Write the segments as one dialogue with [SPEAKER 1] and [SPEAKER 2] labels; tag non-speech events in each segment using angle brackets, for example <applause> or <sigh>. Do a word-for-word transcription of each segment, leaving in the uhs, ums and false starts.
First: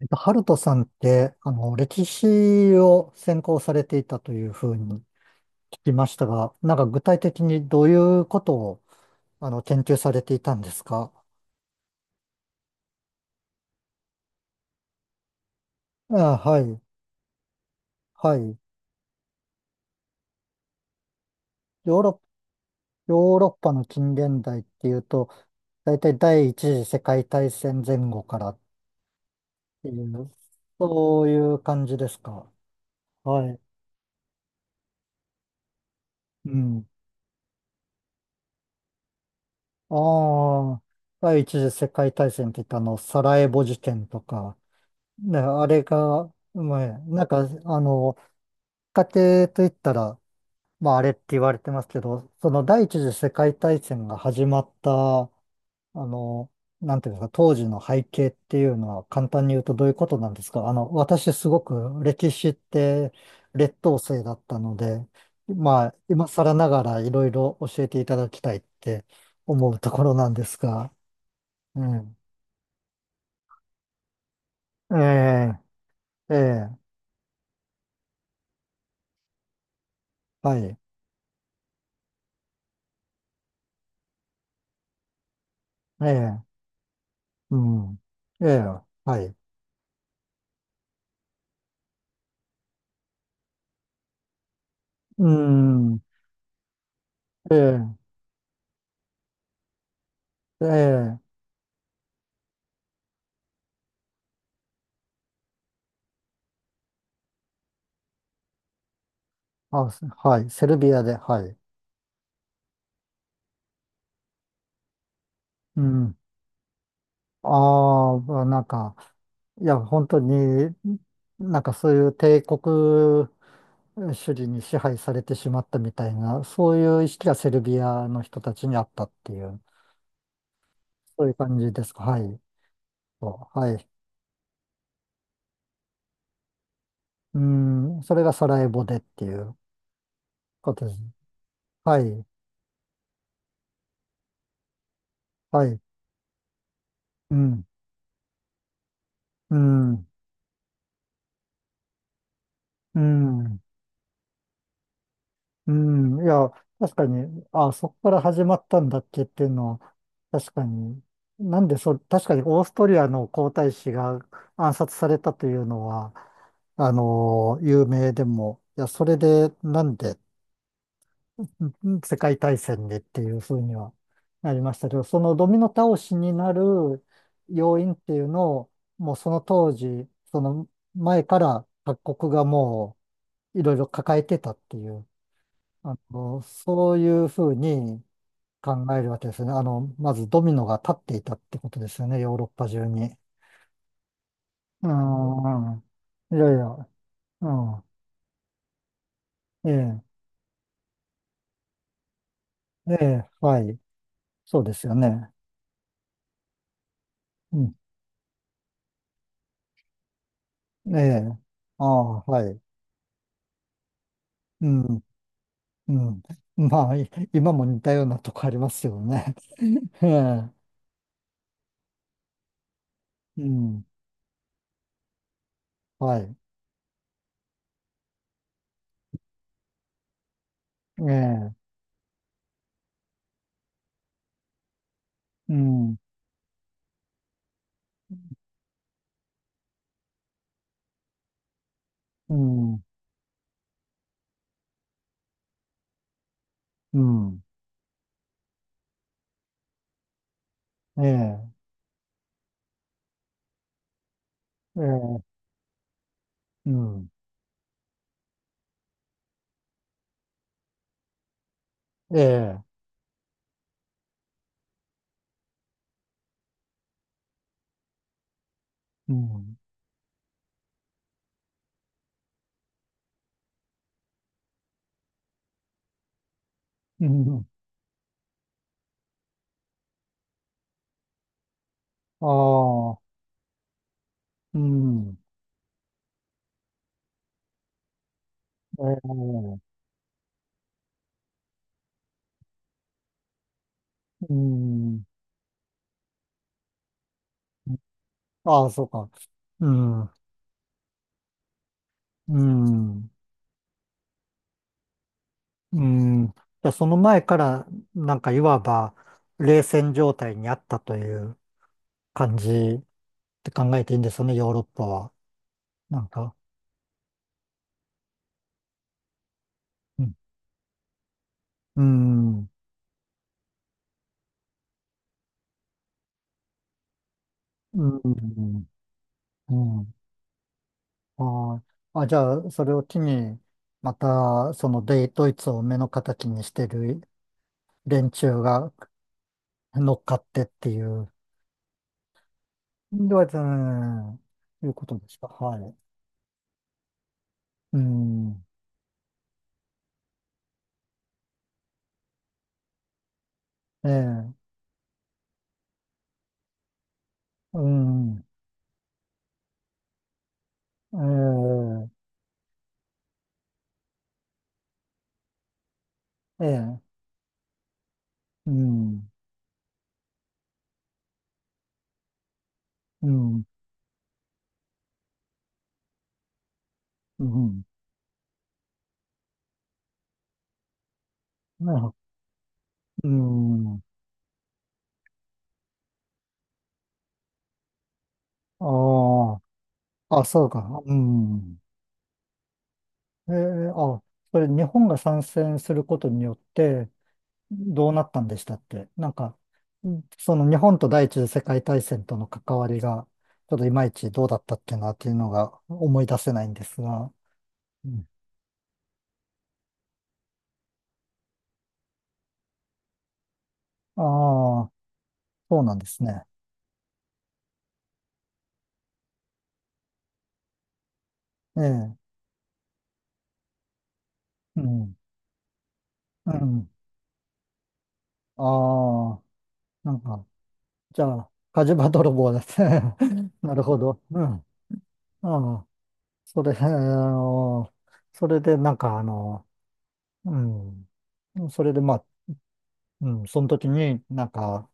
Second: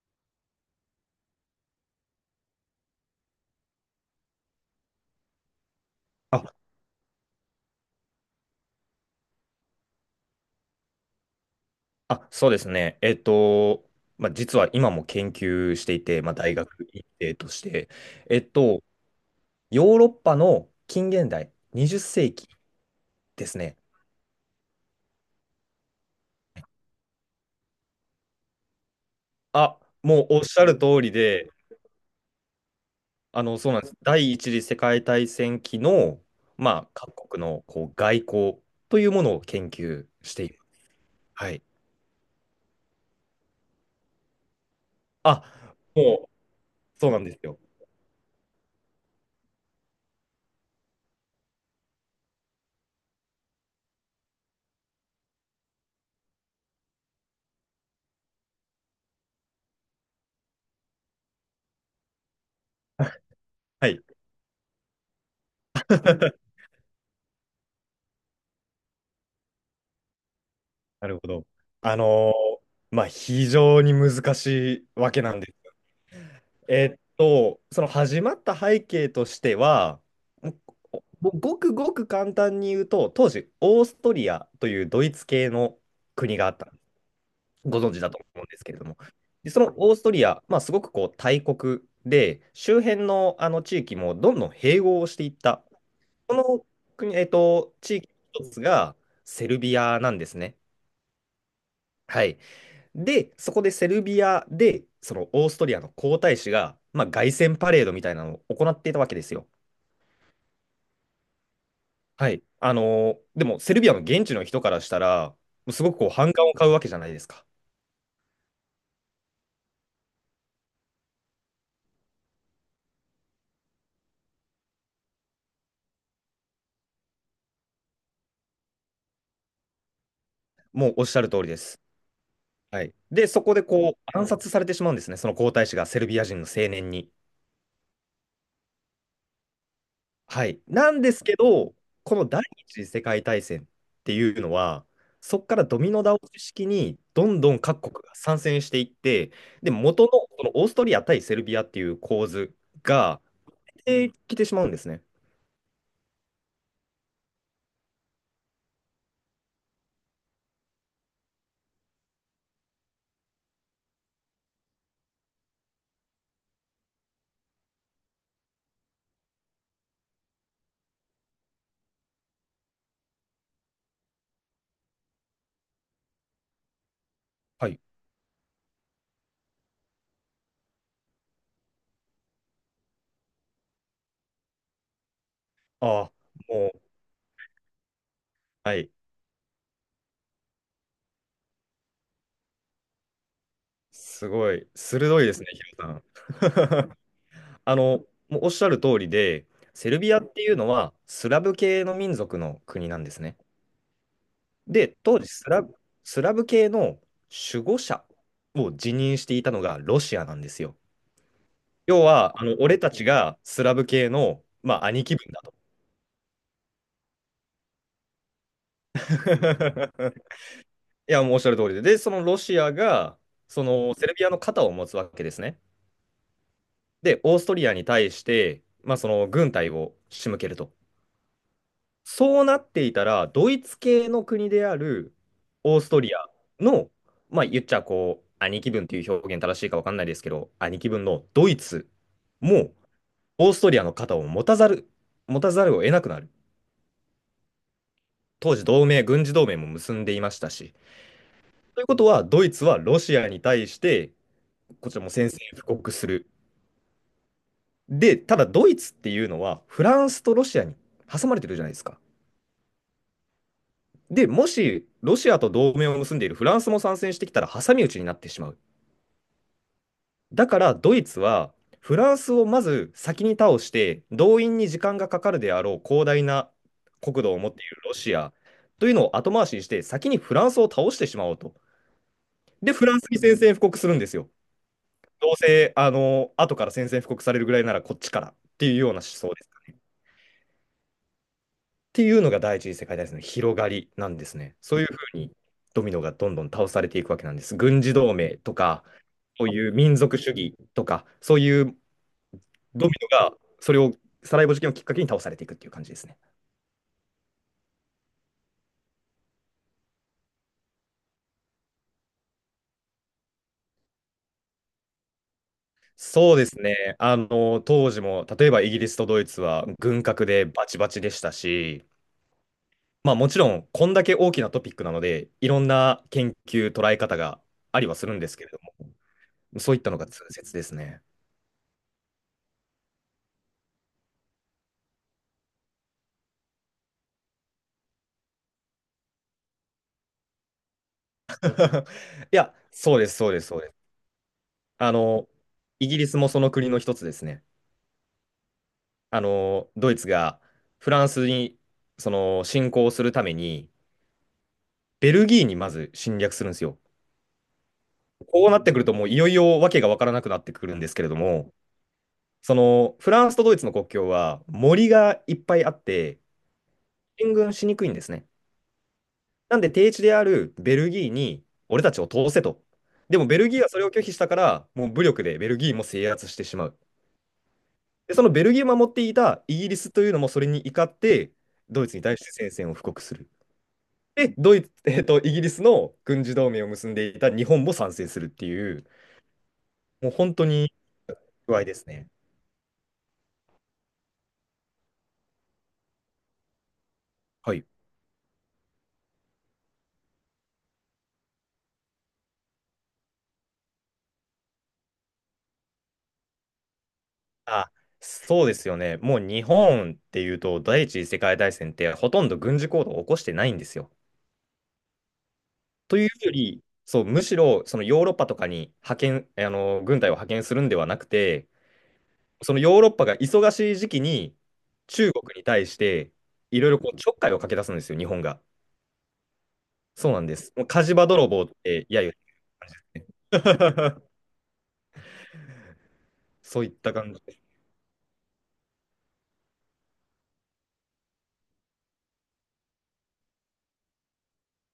[SPEAKER 1] えっと、ハルトさんって、あの、歴史を専攻されていたというふうに聞きました
[SPEAKER 2] あ、
[SPEAKER 1] が、なんか具体的にどういうことを、あの、研究されていたんですか？
[SPEAKER 2] あ、そうですね。えっと、まあ、実は今も研究していて、まあ、
[SPEAKER 1] あ、
[SPEAKER 2] 大
[SPEAKER 1] はい、
[SPEAKER 2] 学院生として、
[SPEAKER 1] は
[SPEAKER 2] えっ
[SPEAKER 1] い。
[SPEAKER 2] と、ヨーロッパの近現代、
[SPEAKER 1] ヨ
[SPEAKER 2] にじっ
[SPEAKER 1] ーロ
[SPEAKER 2] 世紀
[SPEAKER 1] ッ、ヨーロ
[SPEAKER 2] で
[SPEAKER 1] ッ
[SPEAKER 2] す
[SPEAKER 1] パ
[SPEAKER 2] ね。
[SPEAKER 1] の近現代っていうと、大体第一次世界大戦前後からっ
[SPEAKER 2] あ、
[SPEAKER 1] てい
[SPEAKER 2] もう
[SPEAKER 1] う、
[SPEAKER 2] おっしゃる通り
[SPEAKER 1] そうい
[SPEAKER 2] で、
[SPEAKER 1] う感じですか？
[SPEAKER 2] あ
[SPEAKER 1] は
[SPEAKER 2] の、
[SPEAKER 1] い。
[SPEAKER 2] そうなんです。第一次世界大戦期の、
[SPEAKER 1] う
[SPEAKER 2] ま
[SPEAKER 1] ん。
[SPEAKER 2] あ、各国のこう外交というものを研
[SPEAKER 1] あ
[SPEAKER 2] 究している。
[SPEAKER 1] あ、第
[SPEAKER 2] は
[SPEAKER 1] 一
[SPEAKER 2] い。
[SPEAKER 1] 次世界大戦って言ったあの、サラエボ事件とか、ね、
[SPEAKER 2] あ、
[SPEAKER 1] あれ
[SPEAKER 2] もう、
[SPEAKER 1] が、まあ、
[SPEAKER 2] そうな
[SPEAKER 1] な
[SPEAKER 2] ん
[SPEAKER 1] ん
[SPEAKER 2] です
[SPEAKER 1] か、
[SPEAKER 2] よ。
[SPEAKER 1] あの、家庭といったら、まあ、あれって言われてますけど、その第一次世界大戦が始まった、あの、なんていうんですか、当時の背景っていうのは簡単に言うとどういうことなんですか？あの、私すごく歴史って
[SPEAKER 2] <laughs>
[SPEAKER 1] 劣
[SPEAKER 2] は
[SPEAKER 1] 等
[SPEAKER 2] い。
[SPEAKER 1] 生だったので、まあ、今更
[SPEAKER 2] <laughs>
[SPEAKER 1] ながらいろいろ教えていただきたいって思うところなんですが、
[SPEAKER 2] なるほど。
[SPEAKER 1] う
[SPEAKER 2] あ
[SPEAKER 1] ん。
[SPEAKER 2] のーまあ、非常に難しいわけなんで
[SPEAKER 1] え
[SPEAKER 2] す。
[SPEAKER 1] え、ええ、
[SPEAKER 2] えっと、その始まった背景としては、
[SPEAKER 1] はい。
[SPEAKER 2] もうごくごく簡単に言うと、当時、オーストリアというドイツ系の国
[SPEAKER 1] え
[SPEAKER 2] があっ
[SPEAKER 1] え、
[SPEAKER 2] た、
[SPEAKER 1] う
[SPEAKER 2] ご存
[SPEAKER 1] ん。
[SPEAKER 2] 知だと思
[SPEAKER 1] え
[SPEAKER 2] うんで
[SPEAKER 1] え、
[SPEAKER 2] すけれども、
[SPEAKER 1] はい。
[SPEAKER 2] で、そのオーストリア、まあ、すごくこう大国で、周辺のあの地域もどんどん併合をして
[SPEAKER 1] う
[SPEAKER 2] いった、
[SPEAKER 1] ん。
[SPEAKER 2] この国、えっ
[SPEAKER 1] え
[SPEAKER 2] と、地
[SPEAKER 1] え、
[SPEAKER 2] 域の一つがセルビアなんですね。
[SPEAKER 1] ええ、
[SPEAKER 2] はい。で、そこでセルビアで、そのオーストリアの皇太子が、まあ、凱旋パレードみたいなのを行っていたわけですよ。
[SPEAKER 1] あ、すはい。セルビアで、はい。
[SPEAKER 2] はい。あのーでも、セルビアの現地の人からしたら、もう
[SPEAKER 1] う
[SPEAKER 2] すごくこう
[SPEAKER 1] ん。
[SPEAKER 2] 反感を買うわけじゃないですか。
[SPEAKER 1] ああ、なんか、いや、本当に、なんかそういう帝国主義に支配されてしまったみたいな、そういう意識がセルビアの人たちにあったっていう、
[SPEAKER 2] もうおっしゃ
[SPEAKER 1] そう
[SPEAKER 2] る
[SPEAKER 1] いう
[SPEAKER 2] 通りで
[SPEAKER 1] 感じ
[SPEAKER 2] す。
[SPEAKER 1] ですか。はい。
[SPEAKER 2] はい。で、そ
[SPEAKER 1] そ
[SPEAKER 2] こ
[SPEAKER 1] う、
[SPEAKER 2] で
[SPEAKER 1] はい。
[SPEAKER 2] こう暗殺されてしまうんですね、その皇太子がセルビア人の青年に。
[SPEAKER 1] うん。それがサラエボでっていう
[SPEAKER 2] はい。
[SPEAKER 1] こと
[SPEAKER 2] な
[SPEAKER 1] です。
[SPEAKER 2] んですけど、
[SPEAKER 1] は
[SPEAKER 2] こ
[SPEAKER 1] い。
[SPEAKER 2] の第一次世界大戦っていうのは、そこか
[SPEAKER 1] は
[SPEAKER 2] らド
[SPEAKER 1] い。
[SPEAKER 2] ミノ倒し式にど
[SPEAKER 1] う
[SPEAKER 2] んどん
[SPEAKER 1] ん。
[SPEAKER 2] 各国が参戦していって、
[SPEAKER 1] う
[SPEAKER 2] で、元
[SPEAKER 1] ん。
[SPEAKER 2] のそのオーストリア対セルビアっていう構図
[SPEAKER 1] う
[SPEAKER 2] が
[SPEAKER 1] ん。
[SPEAKER 2] できてしまうんですね。
[SPEAKER 1] うん、いや、確かに、あ、そこから始まったんだっけっていうのは、確かに、なんでそ、確かにオーストリアの皇太子が暗殺されたというのは、あの、有名でも、いや、それでなんでん世界大戦でっていうふうにはなりましたけど、そのドミノ倒しになる
[SPEAKER 2] は
[SPEAKER 1] 要
[SPEAKER 2] い。
[SPEAKER 1] 因っていうのを、もうその当時、その前から各国がもういろいろ抱えてたっていう。あ
[SPEAKER 2] ああ、
[SPEAKER 1] の、
[SPEAKER 2] もう、
[SPEAKER 1] そういうふうに考
[SPEAKER 2] はい。
[SPEAKER 1] えるわけですね。あの、まずドミノが立っていたってことですよね、ヨーロッパ中に。
[SPEAKER 2] すごい、
[SPEAKER 1] う
[SPEAKER 2] 鋭いですね、ヒ
[SPEAKER 1] ん、うん、
[SPEAKER 2] ロさん。
[SPEAKER 1] いやいや、う
[SPEAKER 2] <laughs> あ
[SPEAKER 1] ん、
[SPEAKER 2] の、もうおっしゃる通りで、セルビ
[SPEAKER 1] え
[SPEAKER 2] アっていうのはスラブ系の民族の国
[SPEAKER 1] え、
[SPEAKER 2] なん
[SPEAKER 1] え
[SPEAKER 2] です
[SPEAKER 1] え、
[SPEAKER 2] ね。
[SPEAKER 1] はい、そうですよ
[SPEAKER 2] で、当時
[SPEAKER 1] ね。
[SPEAKER 2] スラブ、スラブ系の
[SPEAKER 1] う
[SPEAKER 2] 守
[SPEAKER 1] ん、
[SPEAKER 2] 護者を辞任していたのがロシアなんですよ。
[SPEAKER 1] ええ、あ
[SPEAKER 2] 要
[SPEAKER 1] あ、
[SPEAKER 2] は、あ
[SPEAKER 1] は
[SPEAKER 2] の
[SPEAKER 1] い、
[SPEAKER 2] 俺たちがスラブ系の、
[SPEAKER 1] う
[SPEAKER 2] まあ、
[SPEAKER 1] ん、
[SPEAKER 2] 兄貴分だと。
[SPEAKER 1] うん。まあ、い今も似たようなとこありますよね。<laughs> え
[SPEAKER 2] <laughs>
[SPEAKER 1] え、
[SPEAKER 2] いや、もうおっしゃる通りで。で、そのロシアが、
[SPEAKER 1] う
[SPEAKER 2] そ
[SPEAKER 1] ん、
[SPEAKER 2] のセルビアの肩を持つわけですね。
[SPEAKER 1] はい、
[SPEAKER 2] で、オーストリアに対して、まあ、その軍隊を仕向けると。
[SPEAKER 1] ええ、
[SPEAKER 2] そうなっていたら、ドイツ系の国である
[SPEAKER 1] う
[SPEAKER 2] オース
[SPEAKER 1] ん、
[SPEAKER 2] トリアの、まあ言っちゃこう、兄貴分という表現正しいか分かんないですけど、兄貴分のドイツ
[SPEAKER 1] う
[SPEAKER 2] も
[SPEAKER 1] ん、
[SPEAKER 2] オーストリアの肩を持たざる、持たざるを得なくなる。
[SPEAKER 1] うん、
[SPEAKER 2] 当時同盟、軍事同盟も結んでいましたし。
[SPEAKER 1] ええ、
[SPEAKER 2] ということは、ドイツはロシアに対して、
[SPEAKER 1] え
[SPEAKER 2] こちらも
[SPEAKER 1] え、
[SPEAKER 2] 宣戦布告する。
[SPEAKER 1] うん、
[SPEAKER 2] で、ただドイツっていうのは、フランスとロシアに挟まれてるじゃないですか。
[SPEAKER 1] ええ、
[SPEAKER 2] で、もしロシアと同盟を結んでいるフランスも参戦してきたら挟み撃ちになってしまう。
[SPEAKER 1] うん。
[SPEAKER 2] だからドイツはフランスをまず先に倒して動員に時間がかかるであろう広大な
[SPEAKER 1] う
[SPEAKER 2] 国土を
[SPEAKER 1] ん、
[SPEAKER 2] 持っているロシアというのを後回しにして先にフランスを倒してしまおうと。
[SPEAKER 1] あ
[SPEAKER 2] で、フラ
[SPEAKER 1] あ、
[SPEAKER 2] ンスに宣戦布告するんですよ。
[SPEAKER 1] うん。
[SPEAKER 2] どうせあの後から宣戦布告されるぐらいならこっちからっていう
[SPEAKER 1] え
[SPEAKER 2] ような思想で
[SPEAKER 1] え、
[SPEAKER 2] す。っていうのが第一次世界大戦の広がりなんで
[SPEAKER 1] う
[SPEAKER 2] すね。そういう
[SPEAKER 1] ん。
[SPEAKER 2] ふうにドミノがどんどん倒されていくわけなんです。軍事同盟と
[SPEAKER 1] ああ、そ
[SPEAKER 2] か
[SPEAKER 1] うか。
[SPEAKER 2] そう
[SPEAKER 1] う
[SPEAKER 2] いう民
[SPEAKER 1] ん、う
[SPEAKER 2] 族主義とか、そういうドミ
[SPEAKER 1] ん、
[SPEAKER 2] ノが、それを、サラエボ事件をきっかけに倒されていくっていう感
[SPEAKER 1] う
[SPEAKER 2] じですね。
[SPEAKER 1] ん。じゃあその前から、なんかいわば、冷戦状態にあったという感じって考えていいんですよね、ヨーロッパは。なん
[SPEAKER 2] そ
[SPEAKER 1] か、
[SPEAKER 2] うですね。あの、当時も、例えばイギリスとドイツは
[SPEAKER 1] う
[SPEAKER 2] 軍
[SPEAKER 1] ん、
[SPEAKER 2] 拡でバチバチでした
[SPEAKER 1] う
[SPEAKER 2] し、
[SPEAKER 1] ん、
[SPEAKER 2] まあもちろん、こんだけ大きなトピックなので、いろんな研究、捉え方があ
[SPEAKER 1] う
[SPEAKER 2] りはするんですけれど
[SPEAKER 1] ん、う
[SPEAKER 2] も、そういった
[SPEAKER 1] ん。
[SPEAKER 2] のが通説ですね。
[SPEAKER 1] ああ、あじゃあ、それを機に、また、その、デイドイツを目の敵にしてる連中が乗っかってっていう、
[SPEAKER 2] <laughs> いや、そうです、
[SPEAKER 1] ドイ
[SPEAKER 2] そう
[SPEAKER 1] ツ、う
[SPEAKER 2] です、そうです。
[SPEAKER 1] ん、いうこ
[SPEAKER 2] あ
[SPEAKER 1] とですか？
[SPEAKER 2] の、
[SPEAKER 1] はい。
[SPEAKER 2] イギリスもその国の一つですね。
[SPEAKER 1] うん。
[SPEAKER 2] あの、ドイツがフランスに、その、侵攻するために、
[SPEAKER 1] ええ。
[SPEAKER 2] ベルギーにまず侵略するんですよ。
[SPEAKER 1] うん。
[SPEAKER 2] こうなってくると、もういよいよわけがわからなくなってくるんですけれども、
[SPEAKER 1] え
[SPEAKER 2] その、フランスとドイツの国境は森がいっぱいあって、
[SPEAKER 1] え。ええ。
[SPEAKER 2] 進軍しにくいんですね。
[SPEAKER 1] うん。
[SPEAKER 2] なんで、低地であるベルギーに、俺たちを通せと。
[SPEAKER 1] う
[SPEAKER 2] でも、ベ
[SPEAKER 1] ん。
[SPEAKER 2] ルギーはそれを拒否したから、もう武力でベルギーも制圧してしまう。
[SPEAKER 1] うん。
[SPEAKER 2] で、そのベルギーを守っていたイギリスというのもそれに怒って、ドイ
[SPEAKER 1] な
[SPEAKER 2] ツに対して宣戦線を布告
[SPEAKER 1] う
[SPEAKER 2] する。
[SPEAKER 1] ん。
[SPEAKER 2] で、ドイツ、<laughs> えっと、イギリスの軍事同盟を結んでいた日本も参戦するっていう、
[SPEAKER 1] あ
[SPEAKER 2] もう
[SPEAKER 1] あ。あ、
[SPEAKER 2] 本
[SPEAKER 1] そ
[SPEAKER 2] 当
[SPEAKER 1] う
[SPEAKER 2] に
[SPEAKER 1] か。う
[SPEAKER 2] 具
[SPEAKER 1] ん。
[SPEAKER 2] 合ですね。
[SPEAKER 1] ええ、あ、それ日本が参戦することによって
[SPEAKER 2] はい。
[SPEAKER 1] どうなったんでしたって。なんか、うん、その日本と第一次世界大戦との関わりが、ちょっといまいちどうだったっけなっていうのが思い出せないんですが。
[SPEAKER 2] あ、
[SPEAKER 1] うん、
[SPEAKER 2] そうですよね。もう日本っていうと、第一次世界大戦ってほとんど軍事行動を起こしてないんですよ。
[SPEAKER 1] ああ。そうなんで
[SPEAKER 2] と
[SPEAKER 1] す
[SPEAKER 2] いう
[SPEAKER 1] ね。
[SPEAKER 2] より、そう、むしろそのヨーロッパとかに派遣、あの、軍隊を派遣するんではなくて、
[SPEAKER 1] ええ、
[SPEAKER 2] そのヨーロッパが忙しい時期に
[SPEAKER 1] うん、
[SPEAKER 2] 中国に対して
[SPEAKER 1] う
[SPEAKER 2] い
[SPEAKER 1] ん。
[SPEAKER 2] ろいろこうちょっかいをかけ出すんですよ、日本が。
[SPEAKER 1] ああ、なん
[SPEAKER 2] そうな
[SPEAKER 1] か、
[SPEAKER 2] んです。もう火事
[SPEAKER 1] じ
[SPEAKER 2] 場
[SPEAKER 1] ゃ
[SPEAKER 2] 泥
[SPEAKER 1] あ、
[SPEAKER 2] 棒っ
[SPEAKER 1] 火事
[SPEAKER 2] て、
[SPEAKER 1] 場
[SPEAKER 2] いやい
[SPEAKER 1] 泥
[SPEAKER 2] や。
[SPEAKER 1] 棒ですね。<laughs> なるほど。
[SPEAKER 2] <laughs>
[SPEAKER 1] うん。ああ、それ、
[SPEAKER 2] そう
[SPEAKER 1] あ
[SPEAKER 2] いった感じです。
[SPEAKER 1] の、それで、なんか、あの、うん。それで、まあ、うん、その時になんか、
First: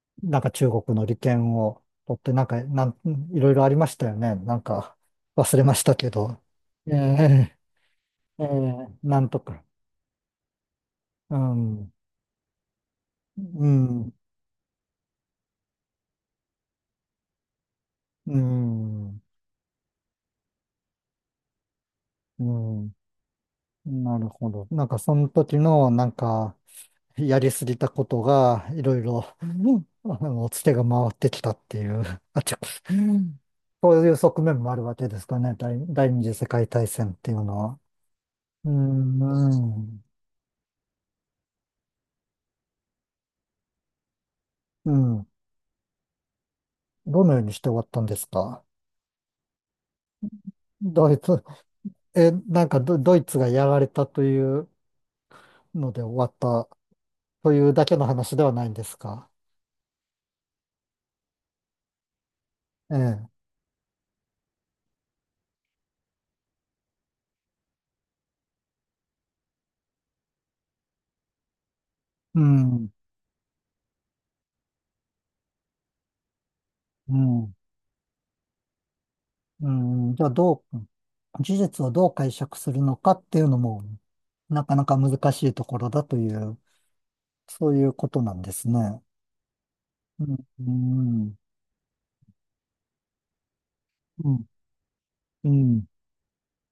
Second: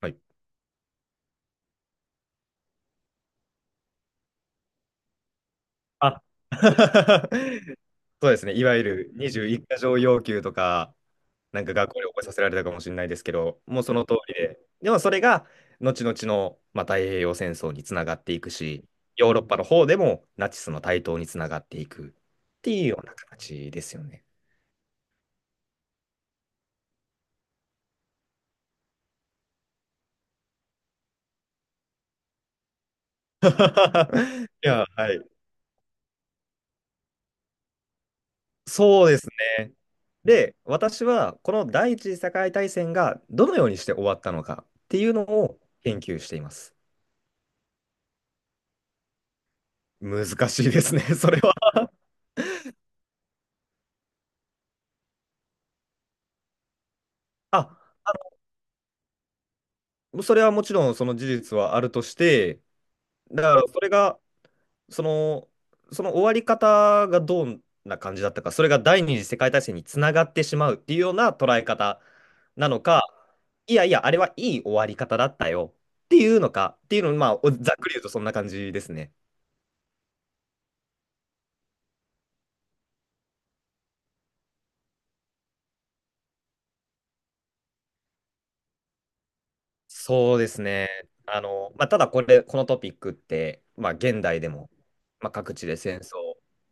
[SPEAKER 2] はい。
[SPEAKER 1] なんか中国の利権を取って、なんか、なん、いろいろありましたよね。なんか、忘れましたけ
[SPEAKER 2] あ
[SPEAKER 1] ど。え
[SPEAKER 2] <laughs>
[SPEAKER 1] え、
[SPEAKER 2] そうで
[SPEAKER 1] え
[SPEAKER 2] す
[SPEAKER 1] え、
[SPEAKER 2] ね。いわゆる
[SPEAKER 1] なんとか。
[SPEAKER 2] にじゅういち箇条要求とか、
[SPEAKER 1] う
[SPEAKER 2] なんか
[SPEAKER 1] ん、
[SPEAKER 2] 学校で覚えさせられたかもしれないですけど、
[SPEAKER 1] う
[SPEAKER 2] もうその
[SPEAKER 1] ん、
[SPEAKER 2] 通りで、でもそれが後々の、まあ、太平洋戦争につながって
[SPEAKER 1] う
[SPEAKER 2] いくし、
[SPEAKER 1] ん、
[SPEAKER 2] ヨーロッパの方でもナチスの台頭につながっていくっ
[SPEAKER 1] う
[SPEAKER 2] ていう
[SPEAKER 1] ん。
[SPEAKER 2] ような形ですよ
[SPEAKER 1] な
[SPEAKER 2] ね。
[SPEAKER 1] るほど。なんかその時のなんかやりすぎたことがいろいろ、うん、 <laughs> あのツケが回ってきたっていう、あちこち、うん、
[SPEAKER 2] <laughs>
[SPEAKER 1] そういう側
[SPEAKER 2] い
[SPEAKER 1] 面もある
[SPEAKER 2] や、
[SPEAKER 1] わけ
[SPEAKER 2] は
[SPEAKER 1] で
[SPEAKER 2] い。
[SPEAKER 1] すかね。第、第二次世界大戦っていうのは。う
[SPEAKER 2] そうで
[SPEAKER 1] ん、
[SPEAKER 2] す
[SPEAKER 1] う
[SPEAKER 2] ね。
[SPEAKER 1] ん、
[SPEAKER 2] で、私はこの第一次世界大戦がどのようにして終わったのかっ
[SPEAKER 1] う
[SPEAKER 2] ていうの
[SPEAKER 1] ん。
[SPEAKER 2] を研究しています。
[SPEAKER 1] どのようにして終わったんですか？
[SPEAKER 2] 難しいですね、
[SPEAKER 1] ド
[SPEAKER 2] <laughs>
[SPEAKER 1] イ
[SPEAKER 2] それ
[SPEAKER 1] ツ、
[SPEAKER 2] は。
[SPEAKER 1] え、なんかド、ドイツがやられたというので終わったというだ
[SPEAKER 2] あ、
[SPEAKER 1] けの話ではないんですか？
[SPEAKER 2] それはもちろんその事実はあるとして、
[SPEAKER 1] ええ。
[SPEAKER 2] だからそれが、その、その終わり方がどんな感じだったか、それが第二次世界大戦につながってしまうっていうような捉え方
[SPEAKER 1] う
[SPEAKER 2] なの
[SPEAKER 1] ん、
[SPEAKER 2] か、いやいや、あれはいい終わり方だったよっていうのか、っていうの、
[SPEAKER 1] う
[SPEAKER 2] まあ、お
[SPEAKER 1] ん。
[SPEAKER 2] ざっくり言うとそんな感じですね。
[SPEAKER 1] うん、じゃあどう、事実をどう解釈するのかっていうのも、なかなか難しいところだという、そういうことなんですね。う
[SPEAKER 2] そ
[SPEAKER 1] ん、
[SPEAKER 2] うですね。
[SPEAKER 1] うん、
[SPEAKER 2] あの、まあ、ただこれ、このトピックって、まあ、現
[SPEAKER 1] う
[SPEAKER 2] 代
[SPEAKER 1] ん、
[SPEAKER 2] でも、まあ、
[SPEAKER 1] う
[SPEAKER 2] 各地で
[SPEAKER 1] ん、
[SPEAKER 2] 戦争、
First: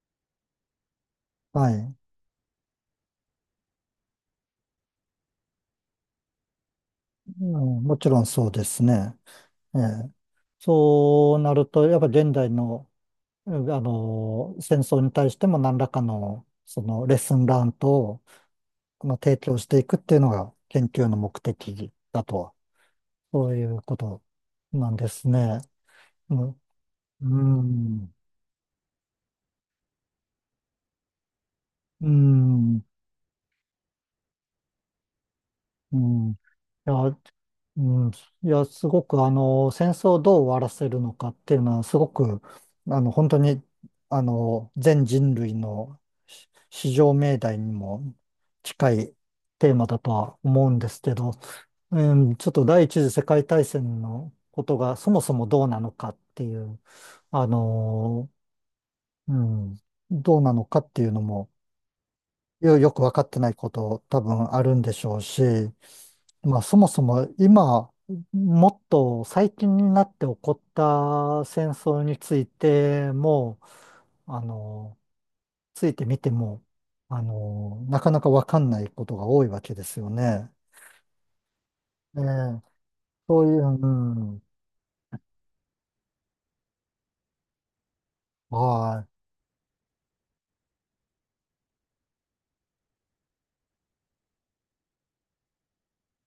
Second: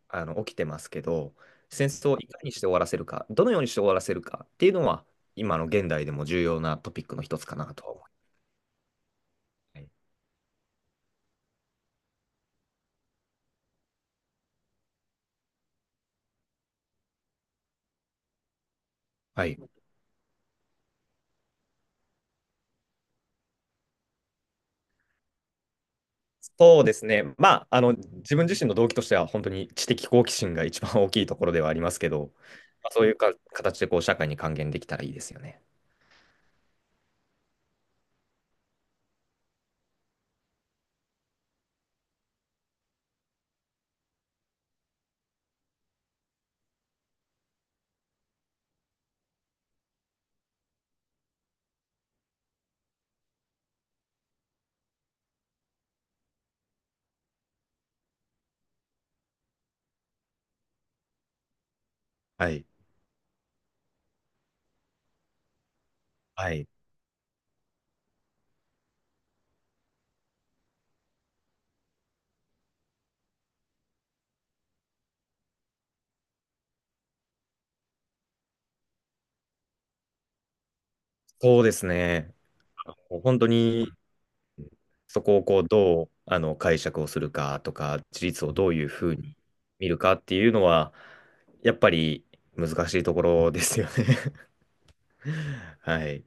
[SPEAKER 2] あの、起きてますけど、
[SPEAKER 1] は
[SPEAKER 2] 戦
[SPEAKER 1] い、
[SPEAKER 2] 争をいかにして終わらせるか、どのようにして終わらせるかっていうのは、今の現代でも重要なトピックの一
[SPEAKER 1] う
[SPEAKER 2] つかな
[SPEAKER 1] ん。
[SPEAKER 2] とは
[SPEAKER 1] も
[SPEAKER 2] 思い
[SPEAKER 1] ち
[SPEAKER 2] ま
[SPEAKER 1] ろんそうですね。え
[SPEAKER 2] すね。
[SPEAKER 1] え、そうなると、やっぱ現代の、あの、戦争に対しても何らかの、そのレッスンラントをこの提
[SPEAKER 2] は
[SPEAKER 1] 供
[SPEAKER 2] い。
[SPEAKER 1] していくっていうのが研究の目的だとは、そういうことなんですね。うん、
[SPEAKER 2] そうですね。
[SPEAKER 1] う
[SPEAKER 2] まあ、あの、
[SPEAKER 1] ん、う
[SPEAKER 2] 自分自身の動機としては、本当に知的好奇心が一番大きいところではありますけど、
[SPEAKER 1] ん、
[SPEAKER 2] まあ、そういうか形でこう社会に還元できたらいいですよね。
[SPEAKER 1] うん。いや、うん、いや、すごく、あの、戦争をどう終わらせるのかっていうのは、すごく、あの、本当に、あの、全人類のし至上命題にも近いテーマだとは思うんですけど、うん、ちょっと第一次世界大戦のことがそもそもどうなのかっていう、あの、うん、どうなのかっていうのも、
[SPEAKER 2] はい。
[SPEAKER 1] よよくわかってないこと多分あるんでしょうし、
[SPEAKER 2] は
[SPEAKER 1] まあ
[SPEAKER 2] い。
[SPEAKER 1] そもそも今、もっと最近になって起こった戦争についても、あの、ついてみても、あの、なかなかわかんないことが多いわけですよね。
[SPEAKER 2] そうです
[SPEAKER 1] え
[SPEAKER 2] ね。
[SPEAKER 1] え、
[SPEAKER 2] もう本
[SPEAKER 1] そう
[SPEAKER 2] 当
[SPEAKER 1] いう、う
[SPEAKER 2] に
[SPEAKER 1] ん、
[SPEAKER 2] そこをこうどうあの解釈をするかとか、自立をどういう
[SPEAKER 1] は
[SPEAKER 2] ふう
[SPEAKER 1] い。
[SPEAKER 2] に見るかっていうのは、やっぱり難しいところですよね。<laughs> はい。